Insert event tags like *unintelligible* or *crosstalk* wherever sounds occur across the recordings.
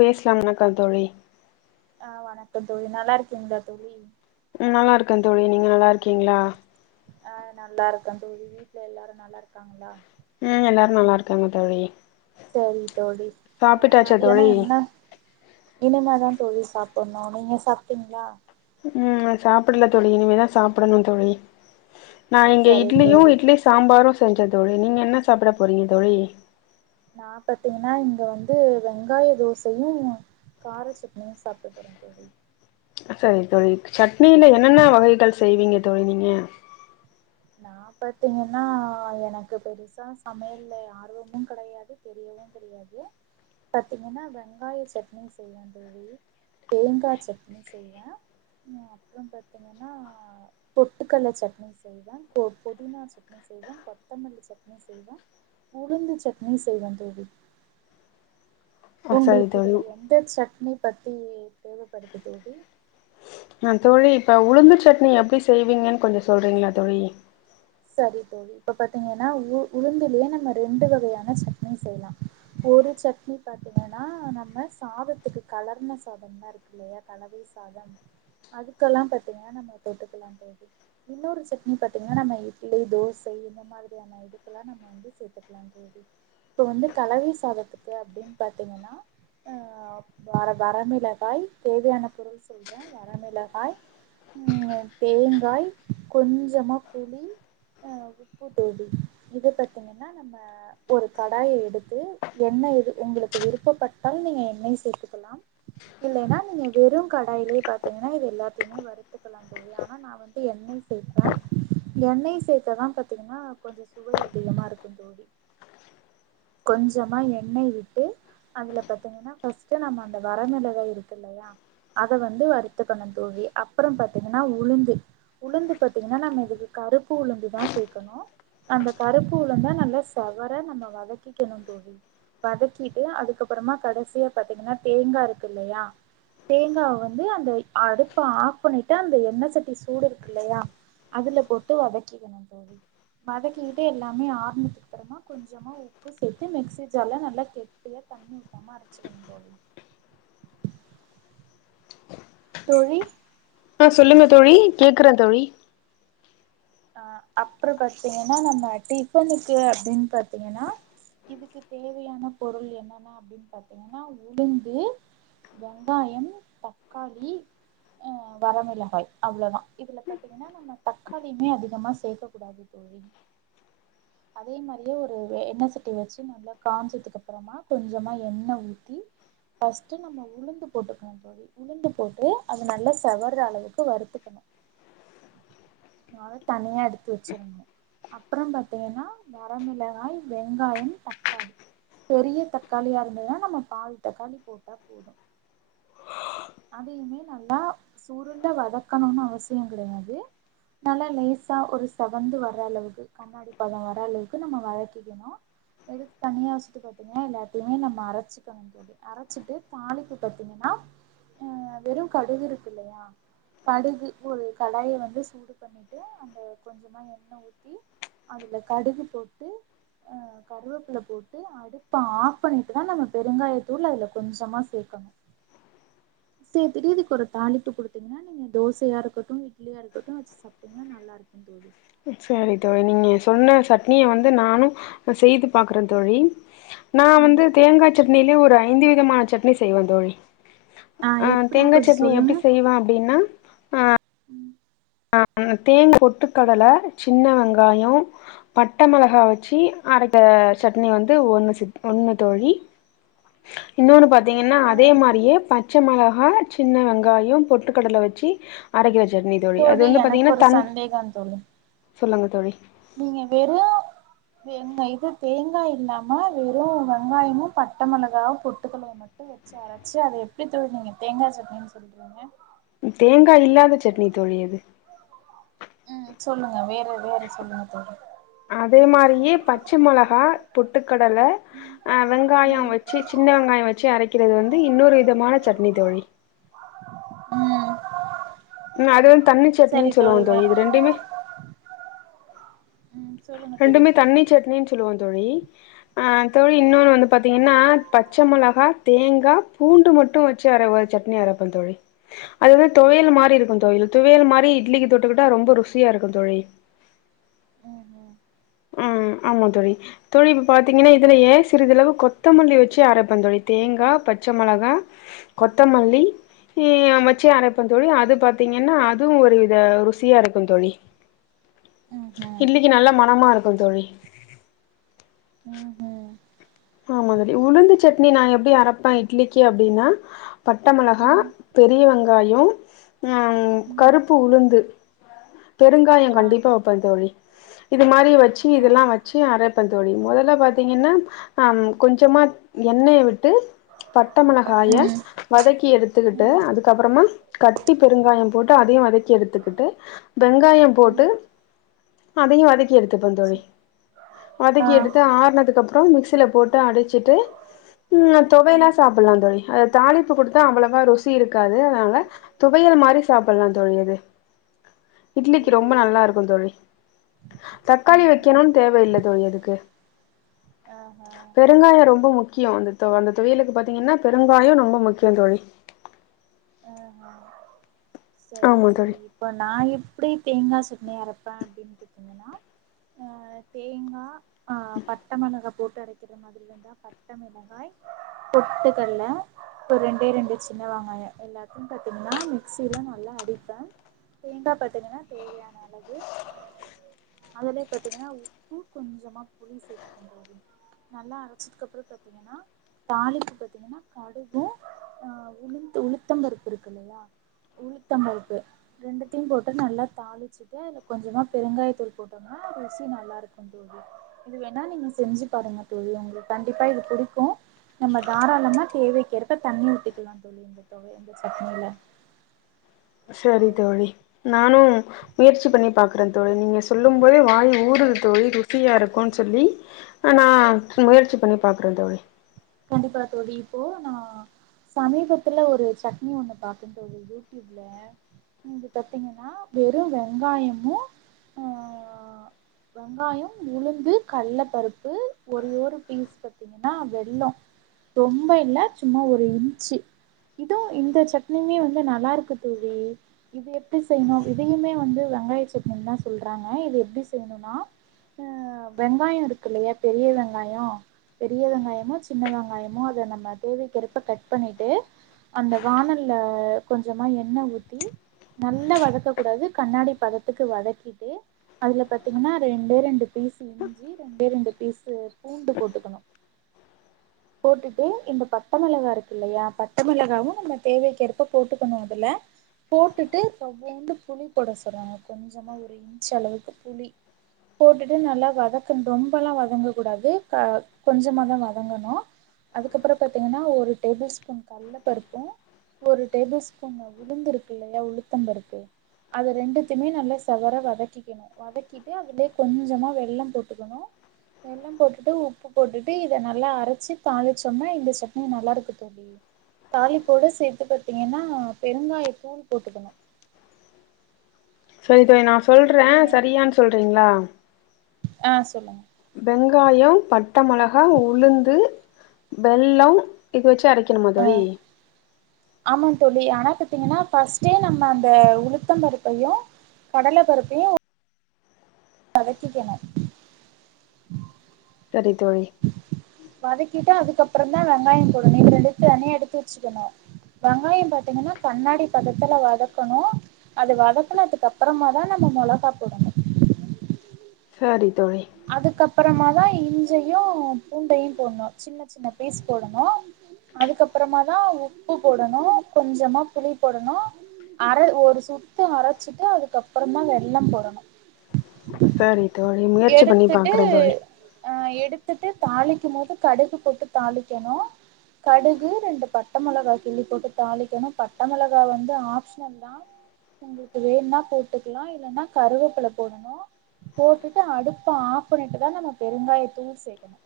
பேஸ்லா வணக்கம் தோழி ஆ வணக்கம் தோழி நல்லாருக்கீங்ளா தோழி ம் நல்லாருக்க தோழி நீங்க நல்லாருக்கீங்ளா ஆ நல்லாருக்க தோழி வீட்ல எல்லாரு நல்லாருக்காங்களா எ எல்லாரும் நல்லாருக்காங்க தோழி சரி தோழி அ சாப்பிட்டாச்சா மதியான தோழி என்ன இனிமேதா தோழி சாப்புன்னோ நீங்க சாப்ட்டீங்ளா ம் நா சாப்புல்ல தோழி இனிமேதா சாப்புடன்னோ தோழி நா இங்க சரி இட்லியு தோழி இட்லி சாம்பாரு செஞ்ச தோழி நீங்க என்ன சாப்புட போறீங்க தோழி நா பத்தீங்கன்னா இங்க வந்து வெங்காய தோசையு கார சட்னியு சாப்ட போறந்தோழி சரிங்க தோழி சட்னியில என்னென்ன வகைகள் செய்வீங்க தோழி நீங்க நா பாத்தீங்கன்னா எனக்கு பெருசா சமையல்ல ஆர்வமு கெடையாது தெரிய தெரியவுந்தெரியாது பத்தீங்கன்னா வெங்காய சட்னி செய்வ தோழி தோழி தேங்காச்சட்னி செய்வ *inaudible* அப்புறம் பாத்தீங்கன்னா பொட்டுக்கல்ல சட்னி செய்வ போ பொதினா சட்னி செய்வ கொத்தமல்லி சட்னி செய் வ உளுந்து சட்னி செய்வ தோழி ஆ சரி உங்குளுக்கு தோழி இதுல எந்த சட்னி பத்தி தேவப்படுது தோழி அ தோழி இப்ப உளுந்துச்சட்னி எப்டி செய்வீங்கன் கொஞ்சோ சொல்றீங்ளா தோழி சரி தோழி இப்ப பாத்தீங்கன்னா உ உளுந்துலே நம்ம ரெண்டு வகையான சட்னி செய்லா ஒரு சட்னி பாத்தீங்கனா நம்ம சாதத்துக்கு கலர்ன சாதம்னா இருக்குல்லயா கலவ வை சாதம் அதுக்கலா பாத்தீங்கன்னா நம்ம தொட்டுக்கலா தோழி இன்னொரு சட்னி பாத்தீங்கனா நம்ம இட்லி தோசை இந்த மாதிரியான இதுக்கலா நம்ம வந் து சேத்துக்கலா தோழி இப்ப வந்து கலவை சாதத்துக்கு அப்பிடின் பாத்தீங்கன்னா அ வர வரமிளகாய் தேவையான பொருள் சொல் ற வரமிளகாய் ம் தேங்காய் கொஞ்சமா புளி அ உப்பு தோழி இது பாத்தீங்கன்னா நம்ம ஒரு கடாய எடுத்து எண்ண இது உங்களுக்கு விருப்பப்பட்டால் நீங்க எண்ணெய் சேத்துக்கலாம் இல்லைனா நீங்க வெறும் கடாயிலே பாத்தீங்கன்னா இத எல்லாத்தையுமே வருத்துக்கலா தோ ழி ஆனா நா வந்து எண்ணெய் சேப்ப எண்ணெய் சேத்தாதா பத்தீங்கன்னா கொஞ்சோ சுவை அதிகமா இருக்கு தோழி *unintelligible* கொஞ்சமா எண்ணெய் விட்டு அதுல பாத்தீங்கன்னா ஃபஸ்ட்டு நம்ம அந்த வரமிளகா இருக்கு இல்லையா அத வந்து வருத்துக்கனு தோழி அப்புறம் பாத்தீங்கன்னா உளுந்து உளுந்து பாத்தீங்கன்னா நம்ம இதுக்கு கருப் பு உளுந்து தா சேக்கணு அந்த கருப்பு உளுந்த நல்லா செவர நம்ம வதக்கிக்கணு தோழி வதக்கிட்டு அதுக்கப்பறமா கடைசியா பாத்தீங்கன்னா தேங்காய் இருக்கு இல்லையா தேங்காவ வந்து அந்த அடுப்ப ஆஃப் பண்ணிட்டு அந்த எண்ணெய் சட்டி சுடு இருக்கு இல்லையா அதுல போட்டு வதக்கிக்கணு தோழி வதக்கிக்கிட்டு எல்லாமே ஆர்ணத்துக்குப்புறமா கொஞ்சமா உப் உப்பு சேத்து மிக்சி ஜார்ல நல்லா கெட்டியா தண்ணி ஊத்தாம அரைச்சுக்கணு தோழி தோழி ஆ சொல்லுங்க தோழி கேக்குற தோழி அ அப்ற பாத்தீங்கன்னா நம்ம டிஃபனுக்கு அப்டின்னு பாத்தீங்கன்னா இதுக்கு தேவையான பொருள் என்னன்னா அப்டின்னு பாத்தீங்கன்னா உளுந்து வெங்காயம் தக்காளி அ வரமிளகாய் அவ்ளோதா இதுல பாத்தி ங்கன்னா நம்ம தக்காளியுமே அதிகமா சேக்க கூடாது தோழி அதே மாதிரியே ஒரு எண்ண சட்டி வச்சு நல்லா காஞ்சதுக்கு அப்பறமா கொஞ்சமா எண்ண ஊத்தி ஃபர்ஸ்ட்டு நம்ம உளுந்து போட்டுக்கணு தோழி உளுந்து போட்டு அது நல்லா செவற அளவுக்கு வருத்துக்கணு அத தனியா எடுத்து வச்சுரணு அப்புறம் பா த்தீங்கனா வரமிளகாய் வெங்காயம் தக்காளி பெரிய தக்காளியா இருந்ததுன்னா நம்ம பாதி தக்காளி போட்டா போது அதையுமே நல்லா சுருண்ட வதக்கனும்னு அவசியொ கிடையாது நல்லா லேசா ஒரு செவந்து வர்ர அளவுக்கு கண்ணாடி பதொ வர அளவுக்கு நம்ம வதக்கிக்கணு எடுத்து தனியா வச்சுட்டு பாத்திங்கனா எல்லாத்தையுமே நம்ம அரச்சுக்கணு கொஞ்சோன்டு அரச்சிட்டு தாளிக்கு பாத்திங்கன்னா அ வெறு கடுகு இருக்கு இல்லையா கடுகு ஒரு கடாய வந்து சூடு பண்ணி ட்டு அந்த கொஞ்சமா எண்ண ஊத்தி அதுல கடுகு போட்டு அ கருவப்பில போட்டு அடுப்ப ஆஃப் பண்ணிட்டு தா நம்ம பெருங்காயத்தூள் அதுல கொஞ்சமா சேக்கணு சேத்திடு இதுக்கு ஒரு தாளிப்பு குடுத்தீங்கன்னா நீங்க தோசயா இருக்கட்டு இட்லியா இருக்கட்டு வச்சு சா சாப்டிங்கனா நல்லா இருக்கு தோழி சேரி தோழி நீங்க சொன்ன சட்னிய வந்து நானு செய்து பாக்குறே தோழி நா ம் வந்து தேங்கா சட்னிலே ஒரு ஐந்து விதமான சட்னி செய்வே தோழி ஆ அ எப்டின்னு தேங்கா கொஞ்சோ சட்னி எப்டி சொல்லுங்க செய்வா அப்டின்னா *inaudible* தேங்கா பொட்டு கடல சின்ன வெங்காயொ பட்ட மெளகா வச்சு அரைக்க சட்னி வந்து ஒன்னு ஒன்னு தோழி இன்னொன்னு பாத்திங்கன்னா அதே மாரியே பச் பச்ச மெளகா சின்ன வெங்காயொ பொட்டுக்கடல வச்சு அரக்கிற சட்னி தோழி அது வந்து எனக்கு பாத்திங்கன்னா ஒரு தண் சந்தேகோ தோழி சொல்லுங்க தோழி நீங்க வெறு வெங் இது தேங்கா இல்லாம வெறு வெங்காயமு பட்ட மெளகா பொட்டுக்க இவ்ளோ மட்டு வச்சு அரச்சு அத எப்டி தோழி நீங்க தேங்கா சட்டின்னு சொல்றீங்க தேங்கா இல்லாத சட்னி தோழி இது ம் சொல்லுங்க வேற வேற சொல்லுங்க தோழி அதே மாரியே பச்ச மொளகா பொட்டுக்கடல வெங்காயொ ம் வச் செ சின்ன வெங்காயொ வச்சு அரக்கிறது வந்து இன்னொரு விதமான சட்னி தோழி ம் ம் அது வந்து தண்ணி சரி சட்னின் சொல்லுவாங்க வேற தோழி இது ரெண்டுமே ம் சொல்லுங்க தோழி ரெண்டுமே தண்ணி சட்ணினு சொல்லுவாங்க தோழி அ தோழி இன்னொன்னு வந்து பாத்திங்கன்னா பச்ச மொளகா தேங்கா பூண்டு மட்டு வச் ச்சு அரவோ சட்னி அரப்பே தோழி அது வந்து தொவையல் மாரி இருக்கு தோழி துவையல் மாரி இட்லிக்கு தொட்டுக்கிட்டா ரொம்ப ருசியா இருக்கு தோழி ம் ம் ம் ஆமா தோழி தோழி இப்ப பாத்திங்கன்னா இதுலயே சிறிதளவு கொத்தமல்லி வச்சு அரப்பே தோழி தேங்கா பச்ச மொளகா கொத்தமல்லி தீ அமச்சி அரப்பே தோழி அது பாத்திங்கன்னா அதுவு ஒரு வித ருசியா இருக்கு தோழி ம் இட்லிக்கு நல்ல மனமா இருக்கு தோழி ம் ம் ஆமா தோழி உளுந்து சட்னி நா எப்டி அரப்பே இட்லிக்கி அப்டின்னா பட்டமெளகா ம் பெரிய வெங்காயொ ம் கருப்பு உளுந்து பெருங்காயொ ஆ கண்டிப்பா வெப்பே தோழி இது மாதரி வச்சு ஆ இதெல்லா வ ச்சு அரப்பே தோழி மொதல்ல பாத்திங்கன்னா அ கொஞ்சமா எண்ணய விட்டு பட்டமொளகாய ம் வதக்கி எடுத்துக்கிட்டு ம் அதுக்கப்பறமா கட்டி பெருங்காயம் போட்டு அதையு வதக்கி எடுத்துக்கிட்டு வெங்காயம் போட்டு ம் அதயும் வதிக் வதக்கி எடுத்துப்போம்‌ தோழி வதக்கி ஆ எடுத்து ஆறுனதுக்கு அப்புறோம் மிக்சில போட்டு அடிச்சிட்டு ம் ம் தொவையல்லாம் சாப்புலாம் தோழி அத தாளிப்பு கொடுத்தா அவ்ளோவா ருசி இருக்காது அதனால துவையல் மாறி சாப்புலாம் தோழி அது இட்லிக்கு ஓ ரொம்ப நல்லா இருக்கும் தோழி தக்காளி ம் ம் வெக்கணுனு தேவயில்ல தோழி அதுக்கு அ அ பெருங்காயோம் ரொம்ப முக்கியோம் அந்த அந்த தோவயலுக்கு பாத்தீங்கன்னா பெருங்காயோம் ரொம்ப முக்கியோம் தோழி அ அ செரி தோழி இப்போ நா எப்டி தேங்காய் சட்னி அரைப்பேன் அப்டின்னு பாத்தீங்கன்னா ஆ தேங்கா ஆ பட்ட மளகா போட்டு அரைக்கிற மாதிரில இருந்தான் பட்ட மிளகாய் பொட்டு கல்ல ஒரு ரெண்டே ரெண்டு சின்ன வெங்காயோம் எல்லாத்தையும் பாத்தீங்கன்னா மிக்சில நல்லா அடிப்பேன் தேங்கா பாத்தீங்கன்னா தேவையான அளவு அதுலயே பாத்தீங்கன்னா உப்பு கொஞ்சமா புளி சேத்துகோனோ தோழி நல்லா அரச்சதுக்கு அப்புறோம் பாத்தீங்கன்னா தாலிப்பு பாத்தீங்கன்னா கடுக்கு ம் ஆ உளுந்து உளுத்தம் பருப்பு இருக்கு இல்லையா உளுத்தம் பருப்பு ரெண்டுத்தையும் போட்டு நல்லா தாளிச்சுட்டு அதுல கொஞ்சமா பெருங்காய தூள் போட்டுன் னோ ருசி நல்லாருக்கும் தோழி இது வேணா நீங்க செஞ்சு பாருங்க தோழி உங்ளுக்கு கண்டிப்பா இது புடிக்கும் நம்ப தாராளமா தேவைக்கேர்ப தண்ணி ஊத்திக்கலாம் தோழி இந்த தொவைல இந்த சட்னியில செரி தோழி நானும் முயற்சி பண்ணி பாக்குறன் தோழி நீங்க சொல்லும் போதே வாய் ஊறுது தோழி ருசியா இருக்குன்னு சொல்லி ஆ நான் முயற்சி பண்ணி பாக்குறேன் தோழி கண்டிப்பா தோழி இப்போ நான் சமீபத்துல ஒரு சட்னி ஒண்ணு பாத்தன் தோழி யூடியூப்ல இது பாத்தீங்கன்னா வெறும் வெங்காயமும் ஆ வெங்காயம் உளுந்து கள்ள பருப்பு ஒர ஒரு பீஸ் பத்தி ங்கன்னா வெள்ளோம் ரொம்ப இல்ல சும்மா ஒரு இன்ச்சு இதோ இந்த சட்னியுமே வந்து நல்லா இருக்கு தோழி இது எப்டி செய்யணும் இதையுமே வந்து வெங்காய சட்னின்னு தான் சொல்றாங்க இது எப்டி செய்னோனா ஆ வெங்காயோம் இருக்கு இல்லையா பெரிய வெங்காயோம்‌ பெரிய வெங்காயமோச்சு சின்ன வெங்காயமோ அத நம்ப தேவைக்கேற்ப்ப கட் பண்ணிட்டு அந்த வானல்ல கொஞ்சமா எண்ண ஊத்தி நல்லா வதக்க கூடாது கண்ணாடி பதத்துக்கு வதக்கிட்டு அதுல பாத்தீங்கன்னா ரெண்டே ரெண்டு பீஸ் இஞ்சி ரெண்டே ரெண்டு பீஸு பூண்டு போட்டுக்கணும் போட்டுட்டு இந்த பட்ட மொளகா இருக்குல்லையா பட்ட மெளகாவும் நம்ப தேவைக்கேற்ப போட்டுகனும்‌அதுல போட்டுக்கண்ணும் அதுல போட்டுட்டு் கொஞ்சோண்டு புளி போட சொல்றாங்க கொஞ்சமா ஒரு இன்ச் அளவுக்கு புளி போட்டுட்டு நல்லா வதக்கணும் ரொம்பலாம் வதங்க கூடாது கொஞ்சமா தான் வதங்கணும் அதுக்கப்பறோம் பாத்தீங்கன்னா ஒரு டேபிள் ஸ்பூன் கல்லபருப்பும் ஒரு டேபிள் ஸ்பூன் உளுந்து இருக்கு இல்லையா உளுத்தம்பருப்பு அது ரெண்டுத்துமே நல்லா செவற வதக்கிக்கணும் வதக்கிட்டு அதுலயே கொஞ்சமா வெள்ளம் போட்டுக்கணும் வெள்ளம் போட்டுட்டு உப்பு போட்டுட்டு இத நல்லா அரச்சி தாளிச்சோன்னா இந்த சட்னி நல்லா இருக்கு தோழி தாலிப்போட சேத்து பாத்தீங்கன்னா பெருங்காய தூள் போட்டுக்கணு சரி இத நா சொல்றே நீங்க சரியான்னு சொல்றீங்ளா ஆ சொல்லுங் வெங்காயம் பட்டமெளகா உளுந்து வெள்ளம் இது வெச்சு அரைக் கணுமா‌த் தோழி ஆமா தோழி ஆனா பாத்தீங்கனா பஸ்ட்டே நம்ம அந்த உளுத்தம்பருப்பையு கடலப்பருப்பையு வதக்கிகனு செரி தோழி வதக்கிட்டு அதுக்கப்புறந்தா வெங்காயம் போடணு இது ரெண்டு தரும் தனியா எடுத்து வெச்சுக்கணு வெங்காயம் பாத்தீங்கனா கண்ணாடி பதத்துல வதக்கணு அது வதக்குனதுக்கு அப்பறமா தா நம்ம மொளகா போடுணு செரி தோழி அதுக்கப்பறமாதா இஞ்சையு பூண்டையு போடணு சின்ன சின்ன பீஸ் போடணு அதுக்கப்பறமா தா உப்பு போடணு கொஞ்சமா புளி போடணு அரை ஒரு சுத்து அரச்சிட்டு அதுக்கப்புறந்தா வெள்ளம் போடணு செரி தோழி முயற்சி பண்ணி பாக்குறே தோழி அஹ எடுத்துட்டு தாளிக்கு போது கடுகு போட்டு தாளிக்கணு கடுகு ரெண்டு பட்ட மொளகா கிள்ளி போட்டு தாளிக்கணு பட்ட மொளகா வந்து ஆப்சனல் தா உங்ளுக்கு வேண்னா போட்டுக்கலா இல்லன்னா கருவேப்புல போடணு அடுத்து அடுப்ப ஆப் பண்ணிட்டு தா நம்ம பெருங்காய தூள் சேக்கணு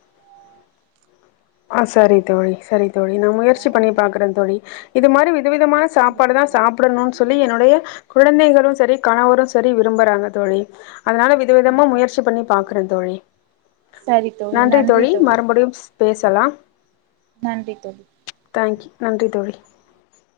ஆ செரி தோழி செரி தோழி நா ஆ முயற்சி பண்ணி பாக்குறே தோழி இது மாறி விதவிதமா சாப்பாடு கண்டிப்பா தா தோழி சாப்டணுனு சொ ல்லி என்னுடைய குழந்தைகளு செரி கணவரு செரி விரும்புறாங்க தோழி அதனால விதமா விதமா ம் ம் முயற்சி பண்ணி பாக்குறே தோழி நன்றி தோழி மறுபடியு பேச சலாம் நன்றி தோழி தேங்க்யூ நன்றி தோழி